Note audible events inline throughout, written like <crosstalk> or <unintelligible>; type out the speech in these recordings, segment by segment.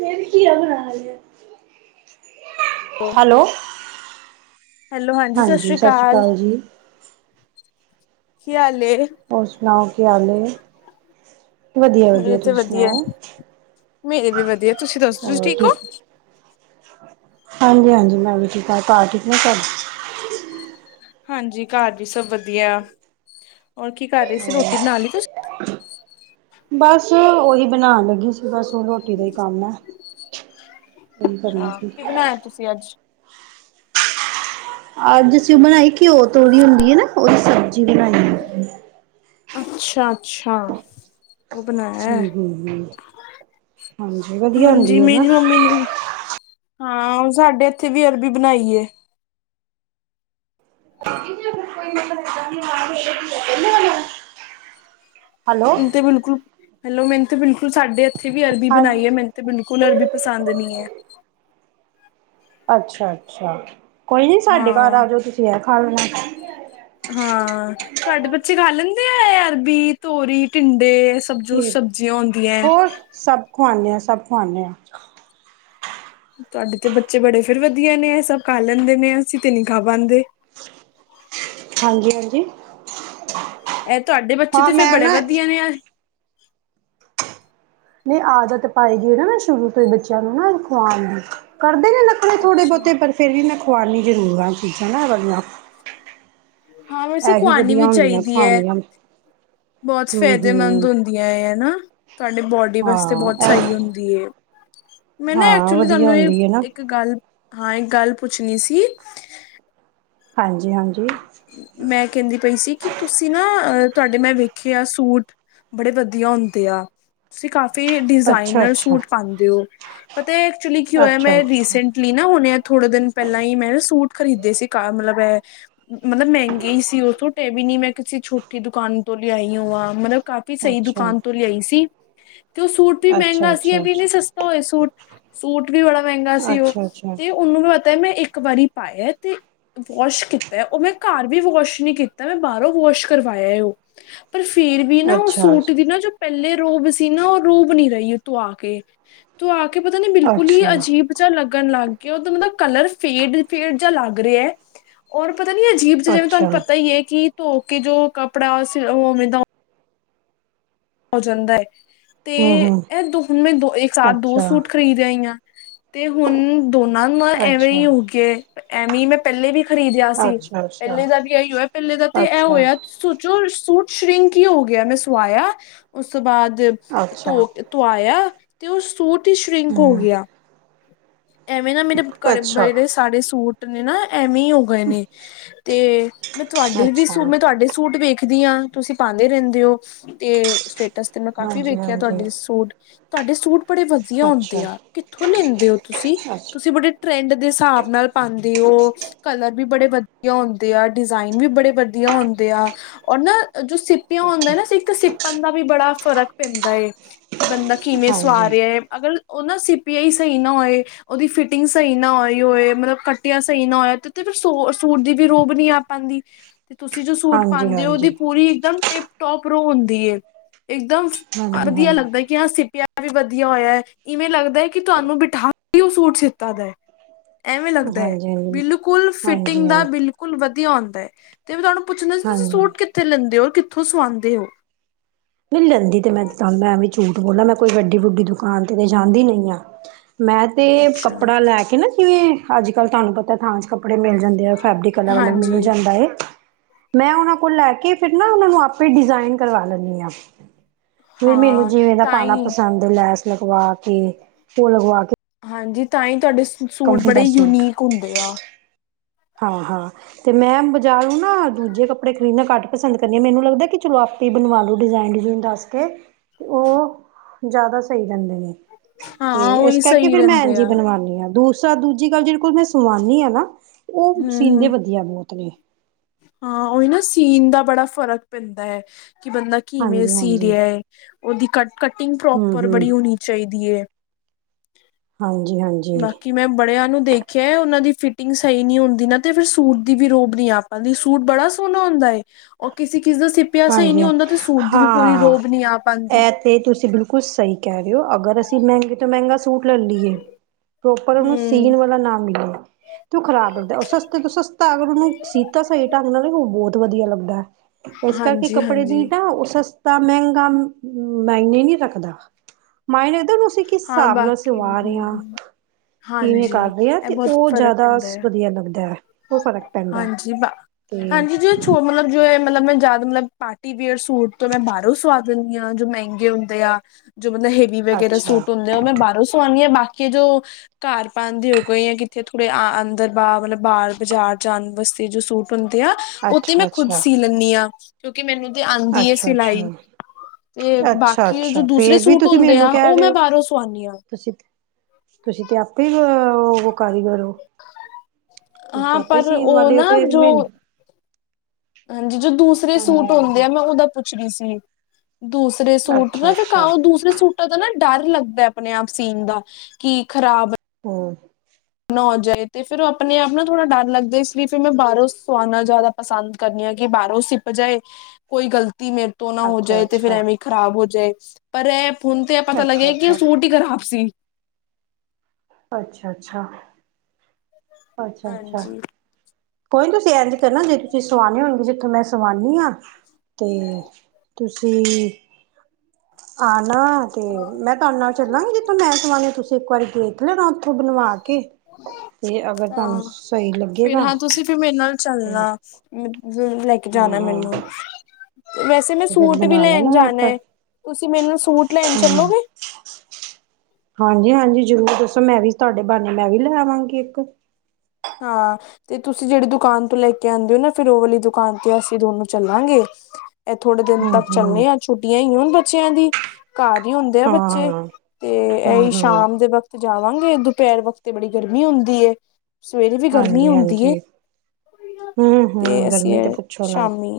ਮੈਂ ਵੀ ਘਿਆ ਬਣਾਇਆ ਸੀ। ਹੈਲੋ! ਹਾਂਜੀ, ਸਤਿ ਸ਼੍ਰੀ ਅਕਾਲ ਜੀ! ਕੀ ਹਾਲ ਏ? ਹੋਰ ਸੁਣਾਓ, ਕੀ ਹਾਲ ਏ? ਮੇਰੇ ਵਧੀਆ-ਵਧੀਆ, ਤੇ ਤੁਸੀਂ ਵਧੀਆ ਸੁਣਾਓ? ਮੇਰੇ ਵੀ ਵਧੀਆ! ਤੁਸੀਂ ਦੱਸੋ ਤੁਸੀਂ ਹੋਰ ਹੋ ਠੀਕ? ਹਾਂਜੀ-ਹਾਂਜੀ, ਮੈਂ ਵੀ ਠੀਕ ਹਾਂ! ਘਰ ਠੀਕ ਨੇ ਸਭ? ਹਾਂਜੀ, ਘਰ ਵੀ ਸਭ ਵਧੀਆ! ਹੋਰ ਕੀ ਕਰ ਰਹੇ ਸੀ? ਰੋਟੀ ਬਣਾ ਲਈ ਤੁਸੀਂ? ਬੱਸ ਓਹੀ ਬਣਾਉਣ ਲੱਗੀ ਸੀ, ਬਸ ਹੁਣ ਰੋਟੀ ਦਾ ਹੀ ਕੰਮ ਹੈ। ਅੱਛਾ, ਕੀ ਬਣਾਇਆ ਤੁਸੀਂ ਅੱਜ? ਅੱਜ ਅਸੀਂ ਓ ਬਣਾਈ ਘਿਓ ਤੋਰੀ ਹੁੰਦੀ ਹੈ ਨਾ, ਉਹਦੀ ਸਬਜ਼ੀ ਬਣਾਈ। ਅੱਛਾ, ਅੱਛਾ। ਉਹ ਬਣਾਇਆ ਹਮ, ਹਮ, ਹਮ ਹਾਂਜੀ, ਵਧੀਆ ਹੁੰਦੀ ਓ ਨਾ! ਬਿਲਕੁੱਲ! ਹਾਂ, ਸਾਡੇ ਇੱਥੇ ਵੀ ਅਰਬੀ ਬਣਾਈ ਏ। ੂੰ <unintelligible> ਮੈਨੂੰ ਤੇ ਬਿਲਕੁੱਲ ਹੈਲੋ! ਮੈਨੂੰ ਤੇ ਬਿਲਕੁੱਲ ਸਾਡੇ ਇੱਥੇ ਵੀ ਅਰਬੀ ਹਾਂ ਬਣਾਈ ਹੈ, ਮੈਨ ਬਿਲਕੁੱਲ ਅਰਬੀ ਪਸੰਦ ਨਹੀਂ ਹੈ। ਅੱਛਾ ਅੱਛਾ, ਕੋਈ ਨੀ ਸਾਡੇ ਘਰ ਹਾਂ ਆ ਜਾਓ ਤੁਸੀਂ, ਐ ਖਾ ਲੈਣਾ। ਹਾਂ, ਤੁਹਾਡੇ ਬੱਚੇ ਖਾ ਲੈਂਦੇ ਆ ਐ- ਅਰਬੀ, ਤੋਰੀ, ਟਿੰਡੇ? ਸਭ ਜੋ ਸਬਜ਼ੀਆਂ ਹੁੰਦੀਆਂ। ਹੋਰ ਸਭ ਖਵਾਣੇ ਹਾਂ, ਸਭ ਖਵਾਣੇ ਹਾਂ। ਤੁਹਾਡੇ ਤੇ ਬੱਚੇ ਬੜੇ ਫਿਰ ਵਧੀਆ ਨੇ, ਇਹ ਸਭ ਖਾ ਲੈਂਦੇ ਨੇ! ਅਸੀਂ ਤੇ ਨਹੀਂ ਖਾ ਪਾਂਦੇ। ਹਾਂਜੀ, ਹਾਂਜੀ। ਇਹ ਤੁਹਾਡੇ ਬੱਚੇ ਹਾਂ ਤੇ ਫੇਰ ਮੈਂ ਬੜੇ ਨਾ ਵਧੀਆ ਨੇ, ਯਾਰ! ਨਹੀਂ, ਆਦਤ ਪਾਈਦੀ ਨਾ ਸ਼ੁਰੂ ਤੋਂ ਹੀ ਬੱਚਿਆਂ ਨੂੰ ਨਾ ਖੁਆਣ ਦੀ, ਕਰਦੇ ਨੇ ਨਖ ਰੇ ਅੱਛਾ ਥੋੜੇ-ਬਹੁਤੇ, ਪਰ ਫਿਰ ਵੀ ਮੈਂ ਖੁਆਉਣੀ ਜ਼ਰੂਰ ਆ ਚੀਜ਼ਾਂ ਨਾ ਐ ਵਾਲੀਆਂ। ਹਾਂ, ਵੈਸੇ ਇਹੀ ਖੁਆਣੀ ਵਧੀਆ ਵੀ ਹੁੰਦੀਆਂ ਚਾਹੀਦੀ ਹੈ। ਖਾਣੀਆਂ ਬਹੁਤ ਹਮ ਫਾਇਦੇ ਮੰਦ ਹਮ ਹੁੰਦੀਆਂ, ਹਨਾ? ਤੁਹਾਡੇ ਬੋਡੀ ਵਾਸਤੇ ਬਹੁਤ ਹਾਂ ਸਹੀ ਇਹ ਹੁੰਦੀ। ਮੈਂ ਨਾ ਹਾਂ ਐਕਚੁਲੀ ਵਧੀਆ ਤੁਹਾਨੂੰ ਇਹ ਹੁੰਦੀ ਹੈ ਨਾ ਇੱਕ ਗੱਲ, ਹਾਂ, ਇੱਕ ਗੱਲ ਪੁੱਛਣੀ ਸੀ? ਹਾਂਜੀ, ਹਾਂਜੀ। ਮੈਂ ਕਹਿੰਦੀ ਪਈ ਸੀ ਕਿ ਤੁਸੀਂ ਨਾ ਅ ਤੁਹਾਡੇ ਮੈਂ ਵੇਖੇ ਆ ਸੂਟ ਬੜੇ ਵਧੀਆ ਹੁੰਦੇ ਆ। ਤੁਸੀਂ ਕਾਫੀ ਅੱਛਾ ਡਿਜ਼ਾਇਨਰ ਅੱਛਾ ਸੂਟ ਪਾਉਂਦੇ ਹੋ! ਪਤਾ, ਐਕਚੁਲੀ ਕੀ ਹੋਇਆ? ਅੱਛਾ ਮੈਂ ਅੱਛਾ ਰੀਸੈਂਟ ਲੀ ਨਾ ਹਣੇ ਆ ਥੋੜੇ ਦਿਨ ਪਹਿਲਾਂ ਹੀ ਮੈਂ ਨਾ ਸੂਟ ਖਰੀਦੇ ਸੀ, ਕਾਰ ਮਤਲੱਬ ਇਹ ਮਤਲੱਬ ਮਹਿੰਗੇ ਹੀ ਸੀ ਉਥੋਂ, ਤੇ ਇਹ ਵੀ ਨੀ ਮੈਂ ਕਿਸੇ ਛੋਟੀ ਦੁਕਾਨ ਤੋਂ ਲਿਆਈ ਹੋਵਾ, ਮਤਲਬ ਕਾਫੀ ਵੀ ਸਹੀ ਅੱਛਾ ਦੁਕਾਨ ਤੋਂ ਲਿਆਈ ਸੀ। ਤੇ ਉਹ ਸੂਟ ਵੀ ਅੱਛਾ ਮਹਿੰਗਾ ਸੀ, ਇਹ ਅੱਛਾ ਵੀ ਅੱਛਾ ਨਹੀਂ ਸਸਤਾ ਹੋਏ! ਸੂਟ, ਸੂਟ ਵੀ ਬੜਾ ਮਹਿੰਗਾ ਸੀ ਉਹ ਅੱਛਾ ਅੱਛਾ ਤੇ ਉਹਨੂੰ ਪਤਾ ਹੈ, ਮੈਂ ਇੱਕ ਵਾਰੀ ਪਾਇਆ, ਤੇ ਵਾਸ਼ ਕਿਤਾ। ਤਾ ਉਹ ਮੈਂ ਘਰ ਵੀ ਵਾਸ਼ ਨੀ ਕੀਤਾ, ਮੈਂ ਬਾਹਰੋਂ ਵਾਸ਼ ਕਰਵਾਇਆ ਉਹ। ਪਰ ਫੇਰ ਵੀ ਨਾ ਔ ਅੱਛਾ ਸੂਟ ਦੀ ਨਾ ਜੋ ਪੈਲੇ ਰੋਬ ਸੀ ਨਾ ਔ ਰੋਬ ਨੀ ਰਈ। ਧੋਆ ਕੇ, ਧੋਆ ਕੇ ਪਤਾ ਨੀ ਬਿਲਕੁੱਲ ਹੀ ਅੱਛਾ ਅਜੀਬ ਜਾ ਲੱਗਨ ਲੱਗ ਗਿਆ ਔਦਾ ਮ ਨਾ ਕਲਰ ਫੇਡ- ਫੇਡ ਜਾ ਲੱਗ ਰੇਯਾ ਔਰ ਪਤਾ ਨੀ ਅਜੀਬ ਜ ਜਿਵੇਂ ਅੱਛਾ ਤਾਨੂੰ ਪਤਾ ਈ ਹੈ ਕਿ ਧੋ ਕੇ ਜੋ ਕੱਪੜਾ ਸਿਲ ਔਵੇਂ ਦਾ ਔ ਜਾਂਦੈ ਤੇ ਹੂੰ ਹੂੰ ਐਹ ਦੋ ਹੁਨੇ ਦੋ ਇੱਕ ਸਾਥ ਦੋ ਅੱਛਾ ਸੂਟ ਖਰੀਦ ਆਈ ਆ। ਤੇ ਹੁਣ ਦੋਨਾਂ ਨਾ ਐਵੇਂ ਅੱਛਾ ਈ ਹੋਗੇਐ। ਐਵੇਂ ਨਾ ਪੈਲੇ ਵੀ ਖ਼ਰੀਦਿਆ ਸੀ। ਅੱਛਾ ਅੱਛਾ ਪੈਲੇ ਦਾ ਵੀ ਐਈ ਹੋਇਆ ਪੈਲੇ ਦਾ ਤੇ ਐ ਅੱਛਾ ਹੋਇਆ। ਸੋਚੋ ਸੂੱਟ ਸ਼ਿ੍ੰਕ ਈ ਹੋ ਗੇਯਾ ਮੈਂ ਸਵਾਇਆ ਉਸ ਤੋਂ ਬਾਦ ਅੱਛਾ ਧੋ ਕੇ ਧੁਆਇਆ ਤੇ ਔਹ ਸੂਟ ਈ ਸ਼ਿ੍ੰਕ ਹੋ ਹੂੰ ਗਿਯਾ। ਐਵੇਂ ਨਾ ਮੇਰੇ ਘਰੇ ਅੱਛਾ ਬੜੇ ਸਾਰੇ ਸੂਟ ਨੇ ਨਾ, ਐਵੇਂ ਈ ਹੋ ਗੇ ਨੇ ਤੇ ਮੈਂ ਤੁਆਡੇ ਵੀ ਅੱਛਾ ਸੂ-ਮੈਂ ਤੁਆਡੇ ਸੂਟ ਵੇਖਦੀ ਆਂ ਤੁਸੀਂ ਪਾਦੇ ਰੈਂਦੇ ਔ ਤੇ ਸਟੇਟਸ ਤੇ ਮੈਂ ਕਾਫੀ ਹਾਂਜੀ ਵੇਖਯਾ ਤੁ ਹਾਂਜੀ ਆਡੀ ਸੂਟ। ਤੁਆਡੇ ਸੂਟ ਬੜੇ ਵਧੀਆ ਹੁੰਦੇ ਅੱਛਾ ਆ, ਕਿੱਥੋਂ ਲੈਂਦੇ ਔ ਤੁਸੀਂ, ਅੱਛਾ ਤੁਸੀ, ਟਿਬਰਿ ਟਰੈਂਡ ਦੇ ਸਾਬ ਨਾਲ ਪਾਂਦੇ ਔ ਕਲਰ ਵੀ ਬੜੇ ਵਧੀਆ ਹੁੰਦੇ ਆ, ਡਿਜ਼ਾਇਨ ਵੀ ਬੜੇ ਵਧੀਆ ਹੁੰਦੇ ਆ, ਔਰ ਨਾ ਜੋ ਸਿਪ ਪਿਔਂਨ ਓਕੇ ਹੁੰਦਾ ਨਾ, ਸਿੱਪਨ ਦਾ ਵੀ ਬੜਾ ਫ਼ਰਕ ਪੈਂਦਾ ਏ। ਕਿ ਬੰਦਾ ਕਿਵੇਂ ਸਵਾ ਹਾਂਜੀ ਰਿਆ ਏ, ਅਗਰ ਔਹ ਨਾ ਸਿਪਯਾ ਈ ਸਈ ਨਾ ਹੋਏ ਔਦੀ ਫਿਟਿੰਗ ਸਈ ਨਾ ਹੋਈ ਹੋਏ, ਮਤਲਬ ਕੱਟੀਆਂ ਸਈ ਨਾ ਹੋਏ, ਤੇ ਸੌਰ ਸੂਟ ਦੀ ਵੀ ਰੋਬ ਨੀ ਅਪ- ਪਾਂਦੀ ਤੇ ਤੁਸੀਂ ਜੋ ਸੂਟ ਹਾਂਜੀ ਪਾਦੇ ਔ ਔਦੀ ਹਾਂਜੀ ਪੂਰੀ ਇੱਕਦਮ ਟਿਪ- ਟੋਪ ਰੋ ਹੌਂਦੀਏ। ਇਕਦਮ ਫ। ਹਾਂਜੀ ਅਰਦਿਯਾ ਹਾਂਜੀ ਲੱਗਦਾ ਈ। ਕਯਾ ਸਿਪਿਆ ਵੀ ਵਧੀਆ ਹੋਯੈ ਐ, ਇਵੇਂ ਲੱਗਦਾ ਐ ਕਿ ਤੁਹਾਨੂੰ ਬਿਠਾ ਕੇਹੀ ਔ ਸੂਟ ਸਿੱਤਾ ਦੈ ਐਵੇਂ ਲੱਗਦਾ ਏ, ਹਾਂਜੀ ਬਿਲਕੁਲ ਹਾਂਜੀ ਹਾਂਜੀ ਫਿਟਿੰਗ ਦਾ ਬਿਲਕੁਲ ਵਧੀਆ ਹੌਂਦਾ ਐ। ਤੇ ਮੈਂ ਤਾਨੂੰ ਪੁੱਛਨਾ ਸੀ, ਤੁਸੀਂ ਹਾਂਜੀ ਸੂਟ ਕਿੱਥੇ ਲੈਂਦੇ ਔ ਕਿਥੋਂ ਸਵਾਂਦੇ ਔ <unintelligible> ਨੀ ਲੈਂਦੀ ਤੇ ਮੈਂ ਤਾਂ ਏਵੇ ਝੂਠ ਬੋਲਾਂ ਮੈਂ ਕੋਈ ਵੱਡੀ-ਵੁੱਡੀ ਦੁਕਾਨ ਤੇ ਤੇ ਜਾਂਦੀ ਨੀ ਆ ਮੈਂ ਤੇ ਅੱਛਾ ਕੱਪੜਾ ਲੈਕੇ ਨਾ, ਜਿਵੇਂ ਆੱਜ-ਕਾੱਲ ਤਾਨੂੰ ਪਤਾ ਥਾਨ ਚ ਕੱਪੜੇ ਮਿਲ ਜਾਂਦੇ ਆ, ਫੈਬਰਿਕ ਅਲਗ-ਅਲਗ ਮਿਲ ਹਾਂਜੀ ਜਾਂਦਾ ਏ। ਮੈਂ ਔਨਾਂ ਕੋਲ ਲੈਕੇ, ਫੇਰ ਨਾ ਔਨਾ ਨੂੰ ਆਪੇ ਈ ਡਿਜ਼ਾਇਨ ਕਰਵਾ ਲੈਂਨੀ ਆ। ਤੇ ਮੈਨੂੰ ਹਾਂ ਜਿਵੇਂ ਦਾ ਤਾਂ ਪਾਨਾ ਹੀ ਪਸੰਦ ਏ, ਲੈਸ ਲਗਵਾ ਕੇ ਤੇ ਔ ਲਗਵਾ ਕੇ ਹਾਂਜੀ, ਤਾਂਈ ਤੁਆਡੇ ਸੂ ਸੂਟ ਕੰਮੀ ਬੜੇ ਦਾ ਸੂਟ ਯੂਨੀਕ ਹੁੰਦੇ ਆ। ਹਾਂ- ਹਾਂ ਤੇ ਮੈਂ ਬਜ਼ਾਰੋ ਨਾ ਦੂਜੇ ਕੱਪੜੇ ਖਰੀਦਨੇ ਘੱਟ ਪਸੰਦ ਕਰਨੀ ਆ। ਮੈਨੂੰ ਲੱਗਦਾ ਕਿ ਚਲੋ ਆਪ ਤੇ ਬਨਵਾ ਲੋ ਡਿਜ਼ਾਇਨ ਡਿਜ਼ਾਇਨ ਦੱਸ ਕੇ, ਔਹ ਜਾਦਾ ਸਈ ਰੈਂਦੇ ਨੇ। ਤੇ ਹਾਂ ਇਸ ਉਹੀ ਕਰਕੇ, ਸਹੀ ਫੇਰ ਮੈਂ ਰਹਿੰਦੇ ਏਜਈ ਆ ਬਣਵਾਨੀ ਆਂ ਦੂ ਚਾ ਦੂਜੀ ਗੱਲ ਜਿਦੇ ਕੋਲ ਮੈਂ ਸੁਭਾਨੀ ਆ ਨਾ, ਔਹ ਹਮ ਸੀਨਦੇ ਹਮ ਵਧੀਆ ਨੇ ਬੋਤ ਨੇ। ਹਾਂ ਔਈ ਨਾ ਸੀਨ ਦਾ ਬੜਾ ਫ਼ਰਕ ਪੈਂਦੈ ਏ, ਕਿ ਬੰਦਾ ਕਿਵੇਂ ਹਾਂਜੀ ਸੀ ਹਾਂਜੀ ਰੇਆ ਏ। ਔਦੀ ਕ ਕਟਿੰਗ ਹੂੰ ਪ੍ਰੋਪਰ ਹੂੰ ਬੜੀ ਹੋਨੀ ਚਈਦੀ ਏ। ਹਾਂਜੀ-ਹਾਂਜੀ। ਕਿ ਮੈਂ ਬੜਿਆਂ ਨੂੰ ਦੇਖਯੈ ਔਨਾਂ ਦੀ ਫਿਟਿੰਗ ਸਈ ਨੀ ਹੋੰਦੀ ਨਾ, ਤੇ ਫਿਰ ਸੂਟ ਦੀ ਵੀ ਰੋਬ ਨੀ ਆ <unintelligible> ਸੂਟ ਬੜਾ ਸੋਨਾ ਹੋਂਦਾ ਏ, ਔ ਕਿਸੀ-ਕਿਸ ਦੇ ਸਿਪ ਪਯਾ ਸਈ ਨੀ ਹਾਂਜੀ ਹੁੰਦਾ ਤੇ ਸੂਟ ਦੀ ਵੀ ਪੂਰੀ ਹਾਂ ਰੋਬ ਨੀ ਆ ਪਾਂਦੀ। ਇਹ ਤੇ ਤੁਸੀਂ ਬਿਲਕੁਲ ਸਈ ਕੈ ਰੇ ਔ, ਅਗਰ ਅਸੀਂ ਮੈਂਹਗੇ ਤੋਂ ਮੈਂਗਾ ਸੂਟ ਲਲੀਏ ਪ੍ਰੋਪਰ, ਔਨੂੰ ਹਮ ਸੀਨ ਵਾਲਾ ਨਾਂ ਮਿਲੇ ਤੇ ਉ ਖਰਾਬ ਹੋਂਦੈ, ਔ ਸਸਤੇ ਤੋਂ ਸਸਤਾ ਅਗਰ ਔਨੂੰ ਸੀਤਾ ਸਹੀ ਢੰਗ ਨਾਲ ਔ ਬੌਤ ਵਧੀਆ ਲੱਗਦੈ। ਏਸ ਕਰਕੇ ਹਾਂਜੀ ਕੱਪੜੇ ਹਾਂਜੀ ਦੀ ਤਾ ਐ ਸਸ ਤਾਂ ਮੈਂਗਾ ਮਾਇਨੇ ਨੀ ਰੱਖਦਾ, ਮਾਇਨੇ ਤੇ ਉ <unintelligible> ਚਿਕਿਸ ਹਾਂ ਸਾਬ ਨਾਲ ਬਾਕੀ ਹਮ ਸਿਵਾ ਰੇਆਂ। ਹਮ ਕਿਵੇਂ ਹਾਂਜੀ ਕਰ ਰਹਿ ਇਹ ਤੇ ਬਹੁਤ ਉਹ ਫ਼ਰਕ ਜ਼ਿਆਦਾ ਪੈਂਦਾ ਸ ਹੈ ਵਧੀਆ ਲੱਗਦਾ ਏ, ਉਹ ਫ਼ਰਕ ਪੈਂਦਾ। ਹਾਂਜੀ ਬ ਤੇ ਹਾਂਜੀ ਜੀ ਛੋ ਮਤਲਬ ਜੇ ਮਤਲਬ ਮੈਂ ਜ਼ਿਆ ਮਤਲਬ ਪਾਰਟੀ ਵੇਅਰ ਸੂਟ ਤੇ ਮੈਂ ਬਾਹਰੋਂ ਸਵਾ ਦਿੰਦੀ ਆ, ਜੋ ਮਹਿੰਗੇ ਹੁੰਦੇ ਆ, ਜੋ ਮਤਲਬ ਹੈਵੀ ਜਿਹੜੇ ਅੱਛਾ ਸੂਟ ਹੁੰਦੇ ਉਹਨੂੰ ਮੈਂ ਬਾਰੋ ਸਵਾਨੀਆਂ, ਬਾਕੀ ਜੋ ਘਾਰ ਪਾਨਦੇ ਹੋ ਕੋਈ, ਕਿੱਥੇ ਥੋੜੇ ਅ-ਅੰਦਰ-ਬਾਹਰ ਬਾਹ ਬਾਜ਼ਾਰ ਜਾਨ ਵਸਤੇ ਜੋ ਸੂਟ ਹੁੰਦੇ ਆ, ਉਤੇ ਅੱਛਾ ਮੈਂ ਖੁਦ ਅੱਛਾ ਸੀ ਲੈਂਨੀ ਆ। ਕਿਉਂਕਿ ਮੈਨੂੰ ਤੇ ਆਦੀ ਏ ਅੱਛਾ ਸਿਲਾਈ, ਅੱਛਾ ਤੇ ਬਾਕੀ ਜੋ ਦੂਸਰੇ ਸੂਟ ਹੁੰਦੇ ਆ ਉਹ ਮੈਂ ਲੇ ਬਾਹਰੋਂ ਸਵਾਉਂਦੀ ਹਾਂ ਤੁਸੀਂ ਤੇ, ਤੁਸੀਂ ਤੇ ਆਪੇ ਓ ਵਾਲੇ ਕਾਰੀਗਰ ਓ। ਹਾਂ, ਪਰ ਓ ਵਾਲੇ ਨਾ ਹੋ ਤੇ ਜੋ ਮੈਨੂੰ ਹਾਂਜੀ, ਜੋ ਦੂਸਰੇ ਸੂਟ ਹਾਂਜੀ ਹੁੰਦੇ ਹਾਂਜੀ ਏ ਮੈਂ ਉਹਦਾ ਪੁੱਛ ਰਹੀ ਸੀ। ਦੂਸ ਸਰੇ ਸੂਟ ਅੱਛਾ ਨਾ ਅੱਛਾ ਫੇਰ ਦੂਸਰੇ ਸੂਟਾਂ ਦਾ ਨਾ ਡਰ ਲੱਗਦਾ, ਆਪਣੇ ਆਪ ਸੀਨ ਦਾ, ਕੀ ਖ਼ਰਾਬ ਹੂੰ। ਨਾ ਹੋ ਜਾਏ, ਤੇ ਫੇਰ ਉਹ ਆਪਨੇ-ਆਪਨਾ ਥੋੜ੍ਹਾ ਡਰ ਲੱਗਦਾ, ਇਸ ਲਈ ਫੇਰ ਮੈਂ ਬਾਹਰੋਂ ਸਆਉਨਾ ਜ਼ਿਆਦਾ ਪਸੰਦ ਕਰਨੀ ਆ, ਕਿ ਬਾਹਰੋਂ ਸਿਪ ਜਾਏ ਕੋਈ ਗ਼ਲਤੀ ਮੇਰੇ ਤੋ ਤੋ ਨਾ ਹੋ ਅੱਛਾ ਜਾਏ, ਤੇ ਫੇਰ ਅੱਛਾ ਐਵੇਂ ਖ਼ਰਾਬ ਹੋ ਜਾਏ, ਪਰ ਏਹ ਹੁਨ ਤੇ ਇਹ ਪਤਾ ਅੱਛਾ ਲੱਗਿਆ, ਕੀ ਅੱਛਾ ਸੂਟ ਹੀ ਖਰਾਬ ਸੀ। ਅੱਛਾ ਅੱਛਾ। ਅੱਛਾ ਅੱਛਾ। ਹਾਂਜੀ ਕੋਈ ਨੀ ਤੁਸੀਂ ਇੰਜ ਕਰੋ ਜੇ ਤੁਸੀਂ ਸਵਾਣੇ ਹੋਣਗੇ ਜਿੱਥੋਂ ਮੈਂ ਸਵਾਣੀ ਆ ਤੇ ਤੁਸੀਂ ਆ ਨਾ ਤੇ ਮੈਂ ਤੁਹਾਡੇ ਨਾਲ ਚੱਲਾਂਗੀ ਜਿੱਥੋਂ ਮੈਂ ਸੁਆਨੀ ਤੁਸੀਂ ਇੱਕ ਵਾਰੀ ਗੇ ਹੈਨਾ ਬੀ ਉੱਥੋਂ ਬਣਵਾ ਕੇ ਤੇ ਅਗਰ ਤੁਹਾਨੂੰ ਸਹੀ ਫਿਰ ਲੱਗੇਗਾ ਹਾਂ ਤੁਸੀਂ ਤੁਸੀ ਮੇਰੇ ਨਾਲ ਚੱਲਣਾ ਤੇ ਮ ਫੇਰ ਲੈ ਕੇ ਹਾਂ ਜਾਣਾ ਹਾਂ ਮੈਨੂੰ। ਵੈਸੇ ਮੈਂ ਤੇ ਫਿਰ ਸੂਟ ਵੀ ਬਣਾ ਲੈਣ ਲੈਣਾ ਜਾਣਾ ਆਪਾਂ ਐ, ਤੁਸੀਂ ਮੈਨੂੰ ਸੂਟ ਲੈਣ ਹੂੰ ਚੱਲੋਗੇ? ਹਾਂਜੀ ਹਾਂਜੀ ਜ਼ਰੂਰ ਦੱਸੋ ਮੈਂ ਵੀ ਤੁਹਾਡੇ ਬਾਨੇ ਮੈਂ ਵੀ ਲੈ ਆਵਾਂਗੀ ਇੱਕ। ਹਾਂ। ਤੇ ਤੁਸੀਂ ਜਿਹੜੀ ਦੁਕਾਨ ਤੋਂ ਲੈ ਕੇ ਆਂਦੇ ਓ ਨਾ ਫਿਰ ਉਹ ਵਾਲੀ ਦੁਕਾਨ ਤੇ ਅਸੀਂ ਦੋਨੋ ਚੱਲਾਂਗੇ। ਇਹ ਥੋੜੇ ਦਿਨ ਹੂੰ ਤੱਕ ਹੂੰ ਚੱਲੇ ਆ ਛੁੱਟੀਆਂ ਈਐ ਹੁਣ ਬੱਚਿਆਂ ਦੀ। ਘਰ ਹੀ ਹੁੰਦੇ ਏ ਹਾਂ ਬੱਚੇ ਹਾਂ, ਤੇ ਹੂੰ ਇਹੀ ਹੂੰ ਸ਼ਾਮ ਦੇ ਵਕਤ ਤੇ ਜਾਵਾਂਗੇ ਦੁਪਹਿਰ ਵਕਤ ਬੜੀ ਗਰਮੀ ਹੁੰਦੀ ਐ। ਸਵੇਰੇ ਵੀ ਗਰਮੀ ਹਾਂਜੀ ਹੁੰਦੀ ਏ ਹਾਂਜੀ ਹੂੰ ਤੇ ਹੂੰ ਅਸੀਂ ਗਰਮੀ ਤੇ ਆਏ ਪੁੱਛੋ ਨਾ ਸ਼ਾਮੀ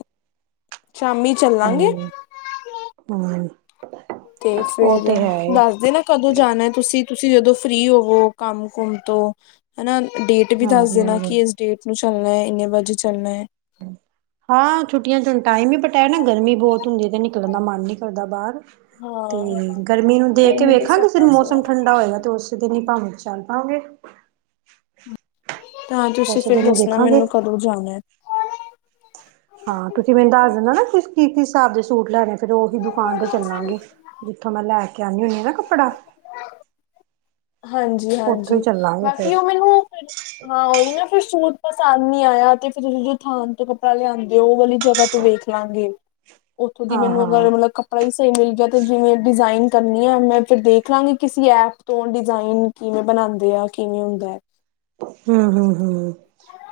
ਸ਼ਾਮੀ ਚੱਲਾਂਗੇ। ਹੂੰ ਹੂੰ ਤੇ ਉਹ ਫੇਰ ਤੇ ਹੈ ਏ ਦੱਸ ਦੇਣਾ। ਕਦੋਂ ਜਾਣਾ ਐ ਤੁਸੀਂ- ਤੁਸੀਂ ਜਦੋਂ ਫ੍ਰਰੀ ਹੋਵੋ ਕੰਮ- ਕੁਮ ਤੋ? ਹਨਾ ਡੇਟ ਵੀ ਦੱਸ ਹਾਂਜੀ ਦੇਣਾ ਹਾਂਜੀ ਕਿ ਇਸ ਡੇਟ ਨੂੰ ਚੱਲਣਾ ਐ ਇੰਨੇ ਵਜੇ ਚੱਲਣਾ ਐ। <inaudible> ਹਾਂ ਛੁੱਟੀਆਂ ਚ ਹੁਣ ਟਾਈਮ ਨੀ ਪਰ ਤਾਇ ਨੀ ਗਰਮੀ ਬਹੁਤ ਹੁੰਦੀ ਤੇ ਨਿਕਲਣ ਦਾ ਮਨ ਨਈ ਕਰਦਾ ਬਾਹਰ। ਤੇ ਹਾਂ ਗਰਮੀ ਨੂੰ ਦੇਖ ਕੇ ਗਰਮੀ ਤੇ ਵੇਖਾਂ ਸਭ ਕਿਸੇ ਨੂੰ ਪਾਸੇ ਮੌਸਮ ਆ। ਠੰਡਾ ਹੋਏਗਾ ਤੇ ਉਸ ਦਿਨ ਹੀ ਭਾਵੇਂ ਚੱਲ ਪਾਗੇ। ਤਾਂ ਤੁਸੀਂ ਫਿਰ ਦੱਸਣਾ ਮੈਨੂੰ ਕਦੋਂ ਜਾਣਾ ਐ। ਹਾਂ ਤੁਸੀਂ ਮੈਨੂੰ ਦੱਸ ਦਿੰਦਾ ਨਾ ਕਿਸ- ਕਿਸ ਹਿਸਾਬ ਦੇ ਸੂਟ ਲੈਣੇ। ਫੇਰ ਉਹੀ ਦੁਕਾਨ ਤੇ ਚੱਲਾਂਗੇ ਜਿੱਥੋਂ ਮੈਂ ਲੈ ਕੇ ਆਂਨੀ ਹੁੰਦੀ ਹ ਨਾ ਕੱਪੜਾ। ਹਾਂਜੀ ਉੱਥੋਂ ਹੀ ਹਾਂਜੀ ਚੱਲਾਂਗੇ ਫਿਰ ਬਾਕੀ ਉਹ ਮੈਨੂੰ ਫੇਰ ਹਾਂ ਉਹੀ ਨਾ ਫਿਰ ਸੂਟ ਪਸੰਦ ਨਈ ਆਇਆ ਤੇ ਫਿਰ ਤੁਸੀਂ ਜੋ ਥਾਨ ਤੋਂ ਕੱਪੜਾ ਲਿਆਦੇ, ਉਹ ਵਾਲੀ ਜਗ੍ਹਾ ਤੋਂ ਵੇਖ ਲਾਂਗੇ, ਉੱਥੋਂ ਦੀ ਹਾਂ ਮੈਨੂੰ ਹਾਂ ਅਗਰ ਮਤਲਬ ਕੱਪੜਾ ਈ ਸਹੀ ਮਿਲ ਗਿਆ ਤੇ ਜਿਵੇਂ ਡਿਜ਼ਾਇਨ ਕਰਨੀ ਆ, ਮੈਂ ਫਿਰ ਦੇਖ ਲਾਂਗੀ ਕਿਸੇ ਐਪ ਤੋਂ ਡਿਜ਼ਾਇਨ ਕਿਵੇਂ ਬਣਾਂਦੇ ਆ ਕਿਵੇਂ ਹੁੰਦਾ ਐਂ। ਹਮ, ਹਮ, ਹ,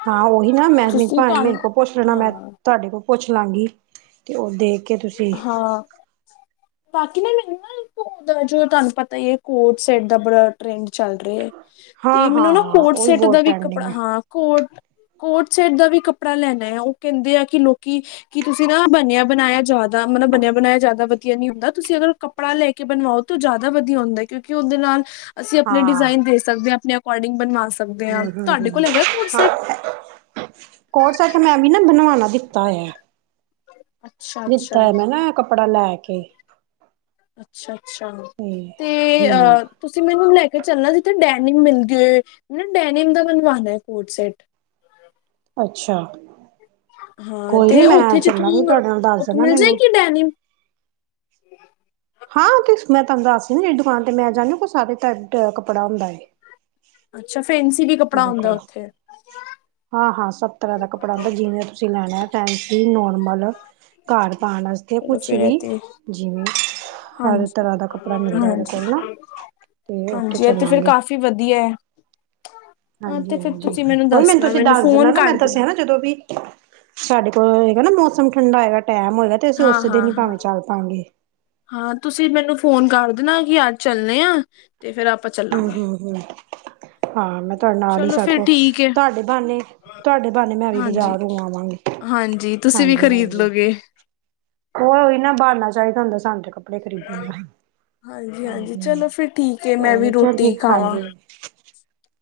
ਹਾਂ ਉਹੀ ਨਾ ਮੈਂ ਤੁਸੀਂ ਭਾ ਤੁਹਾਨੂੰ ਮੇਰੇ ਕੋਲ ਪੁੱਛ ਲੈਣਾ ਮੈਂ ਹਾਂ ਤੋਡੇ ਕੋ ਪੁੱਛ ਲਾਂਗੀ ਤੇ ਉਹ ਦੇਖ ਕੇ ਤੁਸੀਂ ਹਾਂ। ਬਾਕੀ ਨਾ ਮੈਨੂੰ ਨਾ ਜੋ ਤੁਹਾਨੂੰ ਪਤਾ ਈ ਐ ਕੋਟ- ਸੈਟ ਦਾ ਬੜਾ ਟਰੈਂਡ ਚੱਲ ਰਿਹਾ ਐ। ਤੇ ਹਾਂ ਹਾਂ ਮੈਨੂੰ ਨਾ ਹਾਂ ਕੋਟ- ਉਹੀ ਸੈਟ ਬੋਲ ਦਾ ਵੀ ਪੈਂਡਿੰਗ ਕੱਪੜਾ ਹੈ ਹਾਂ ਕੋਟ ਕੋਟ- ਸੈਟ ਦਾ ਵੀ ਕੱਪੜਾ ਲੈਣਾ ਆ, ਉਹ ਕਹਿੰਦੇ ਆ ਕਿ ਲੋਕੀ ਕੀ ਤੁਸੀਂ ਨਾ ਬਣਿਆ ਬਣਾਇਆ ਜਾ ਮਤਲਬ ਬਣਿਆ ਬਣਾਇਆ ਜ਼ਿਆਦਾ ਵਧੀਆ ਨੀ ਹੁੰਦਾ, ਤੁਸੀਂ ਅਗਰ ਕੱਪੜਾ ਲੈ ਕੇ ਬਨਓ ਤਾਂ ਜ਼ਿਆਦਾ ਵਧੀਆ ਹੁੰਦਾ ਕਿਉਂਕਿ ਉਹਦੇ ਨਾਲ ਅਸੀਂ ਆਪਣੇ ਹਾਂ ਡਿਜ਼ਾਇਨ ਦੇ ਸਕਦੇ ਆ, ਆਪਣੇ ਅਕੋਰਡਿੰਗ ਬਣਵਾ ਸਕਦੇ ਆ, ਹਮ ਤੁਹਾਡੇ ਕੋਲ ਹੈਗਾ ਕੋਡ- ਸੈਟ। ਕੋੜਸਟ ਮੈਂ ਵੀ ਨਾ ਬਣਵਾਣਾ ਦਿੱਤਾ ਔਇਆ। ਅੱਛਾ ਅੱਛਾ ਦਿੱਤਾ ਐ ਮੈਂ ਨਾ ਕੱਪੜਾ ਲੈ ਕੇ ਅੱਛਾ, ਅੱਛਾ ਤੇ ਹਮ ਅਹ ਤੁਸੀਂ ਮੈਨੂੰ ਲੈ ਕੇ ਚੱਲਣਾ ਜਿੱਥੇ ਡੈਨਮ ਮਿਲ ਗਏ, ਡੈਨਮ ਦਾ ਮਨਵਾਉਣਾ ਐ ਕੋਟ- ਸੈਟ। ਅੱਛਾ, ਹਾਂ ਕੋਈ ਨੀ ਤੇ ਮੈਂ ਚੱਲਾਂਗੀ ਤੁਹਾਡੇ ਨਾਲ ਦੱਸ ਦੇਣਾ ਮੈਨੂੰ ਡੈ ਨ ਹਾਂ ਤੇ ਮੈਂ ਤੁਹਾਨੂੰ ਦੱਸਦੀ ਨਾ ਜਿੜੀ ਦੁਕਾਨ ਤੇ ਮੈਂ ਜਾਂਦੀ, ਉਤੋ ਸਾਰੇ ਟੈਪ ਦਾ ਕੱਪੜਾ ਹੁੰਦਾ ਏ। ਅੱਛਾ ਫੈਨਸੀ ਵੀ ਕੱਪੜਾ ਹੁੰਦਾ ਕੋਲ ਉੱਥੇ। ਹਾਂ, ਹਾਂ ਸਭ ਤਰ੍ਹਾਂ ਦਾ ਕੱਪੜਾ ਹੁੰਦਾ, ਜਿਵੇਂ ਤੁਸੀਂ ਲੈਣਾ ਏ ਫੇਨਸੀ, ਨੋਨ ਮਤਲਬ, ਘਰ ਪਾਣ ਵਾਸਤੇ ਚਲੋ ਕੁਛ ਫਿਰ ਇਹ ਵੀ, ਤੇ ਜਿਵੇਂ ਹਰ ਹਾਂਜੀ ਤਰ੍ਹਾਂ ਦਾ ਕੱਪੜਾ ਮਿਲਦਾ ਉਹਦੇ ਹਾਂਜੀ ਕੋਲ ਨਾ ਤੇ ਉੱਥੇ ਹਾਂਜੀ ਇਹ ਤੇ ਫਿਰ ਚੱਲਾਂਗੇ। ਕਾਫ਼ੀ ਵਧੀਆ ਐ। ਹਾਂਜੀ-ਹਾਂਜੀ ਕੋਈ ਮੈਨੂੰ ਤੁਸੀਂ ਦੱਸ ਦੇਣਾ ਫੋਨ ਨਾ, ਮੈਂ ਕਰ ਦੇਣਾ ਦੱਸਿਆ ਨਾ ਜਦੋਂ ਵੀ ਸਾਡੇ ਕੋਲ ਹੋਏਗਾ ਨਾ, ਮੌਸਮ ਠੰਡਾ ਹੋਏਗਾ, ਟੈਮ ਹੋਏਗਾ। ਤੇ ਅਸੀਂ ਹਾਂ, ਉਸੇ ਦਿਨ ਹਾਂ, ਹੀ ਹਾਂ ਭਾਵੇਂ ਚੱਲ ਪਾਂਗੇ। ਹਾਂ, ਤੁਸੀਂ ਮੈਨੂੰ ਫੋਨ ਕਰ ਦੇਣਾ, ਕਿ ਅੱਜ ਚੱਲਣੇ ਆ ਤੇ ਫਿਰ ਹਮ, ਚੱਲਾਂਗੇ ਹਮ, ਹਮ, ਹਾਂ, ਮੈਂ ਤੁਹਾਡੇ ਨਾਲ ਹੀ ਚਲੋ ਫਿਰ ਸਰਪ, ਠੀਕ ਹੈ ਤਾਡੇ ਬਹਾਨੇ, ਤੁਹਾਡੇ ਬਹਾਨੇ ਮੈਂ ਵੀ ਹਾਂਜੀ ਬਾਜ਼ਾਰ ਹੋ ਆਵਾਂਗੀ। ਹਾਂਜੀ, ਤੁਸੀਂ ਵੀ ਖ਼ਰੀਦ ਲੋਗੇ‌। ਉਹਹੀ ਨਾ ਬਹਾਨਾ ਚਾਹੀਦਾ ਹੁੰਦਾ, ਸਾਨੂੰ ਤ ਕੱਪ ਕੱਪੜੇ ਖਰੀਦਣ, ਹਾਂਜੀ, ਚਲੋ ਫਿਰ ਠੀਕ ਹੈ ਮੈਂ ਵੀ ਉਹ ਚਲ ਰੋਟੀ ਠੀਕ, ਖਾਵਾਂ ਹਾਂਜੀ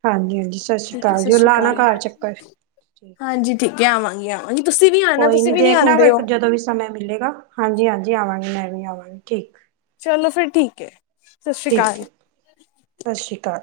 ਹਾਂਜੀ-ਹਾਂਜੀ, ਸਸ਼ਿ ਠੀਕ ਹੈ ਸ਼ੀਕਾਲ ਸਤਿ ਜੀ, ਉਣ ਸ਼੍ਰੀ ਲਾਣਾ ਅਕਾਲ ਘਰ ਚੱਕਰ ਠੀਕ ਹਾਂਜੀ, ਠੀਕ ਐ ਆਵਾਂਗੀ, ਆਵਾਂਗੀ, ਤੁਸੀਂ ਵੀ ਆਣਾ, ਤੁਸੀਂ ਵੀ ਨੀ ਆਂਦੇ ਔ। ਸਮੇਂ ਮਿਲੇਗਾ, ਹਾਂਜੀ-ਹਾਂਜੀ, ਆਵਾਂਗੀ ਮੈਂ ਵੀ ਆਵਾਂਗੀ ਠੀਕ। ਚਲੋ, ਫਿਰ ਠੀਕ ਐ। ਠੀਕ ਐ, ਸਸ਼ਿ ਸ਼ੀਕਾਲ।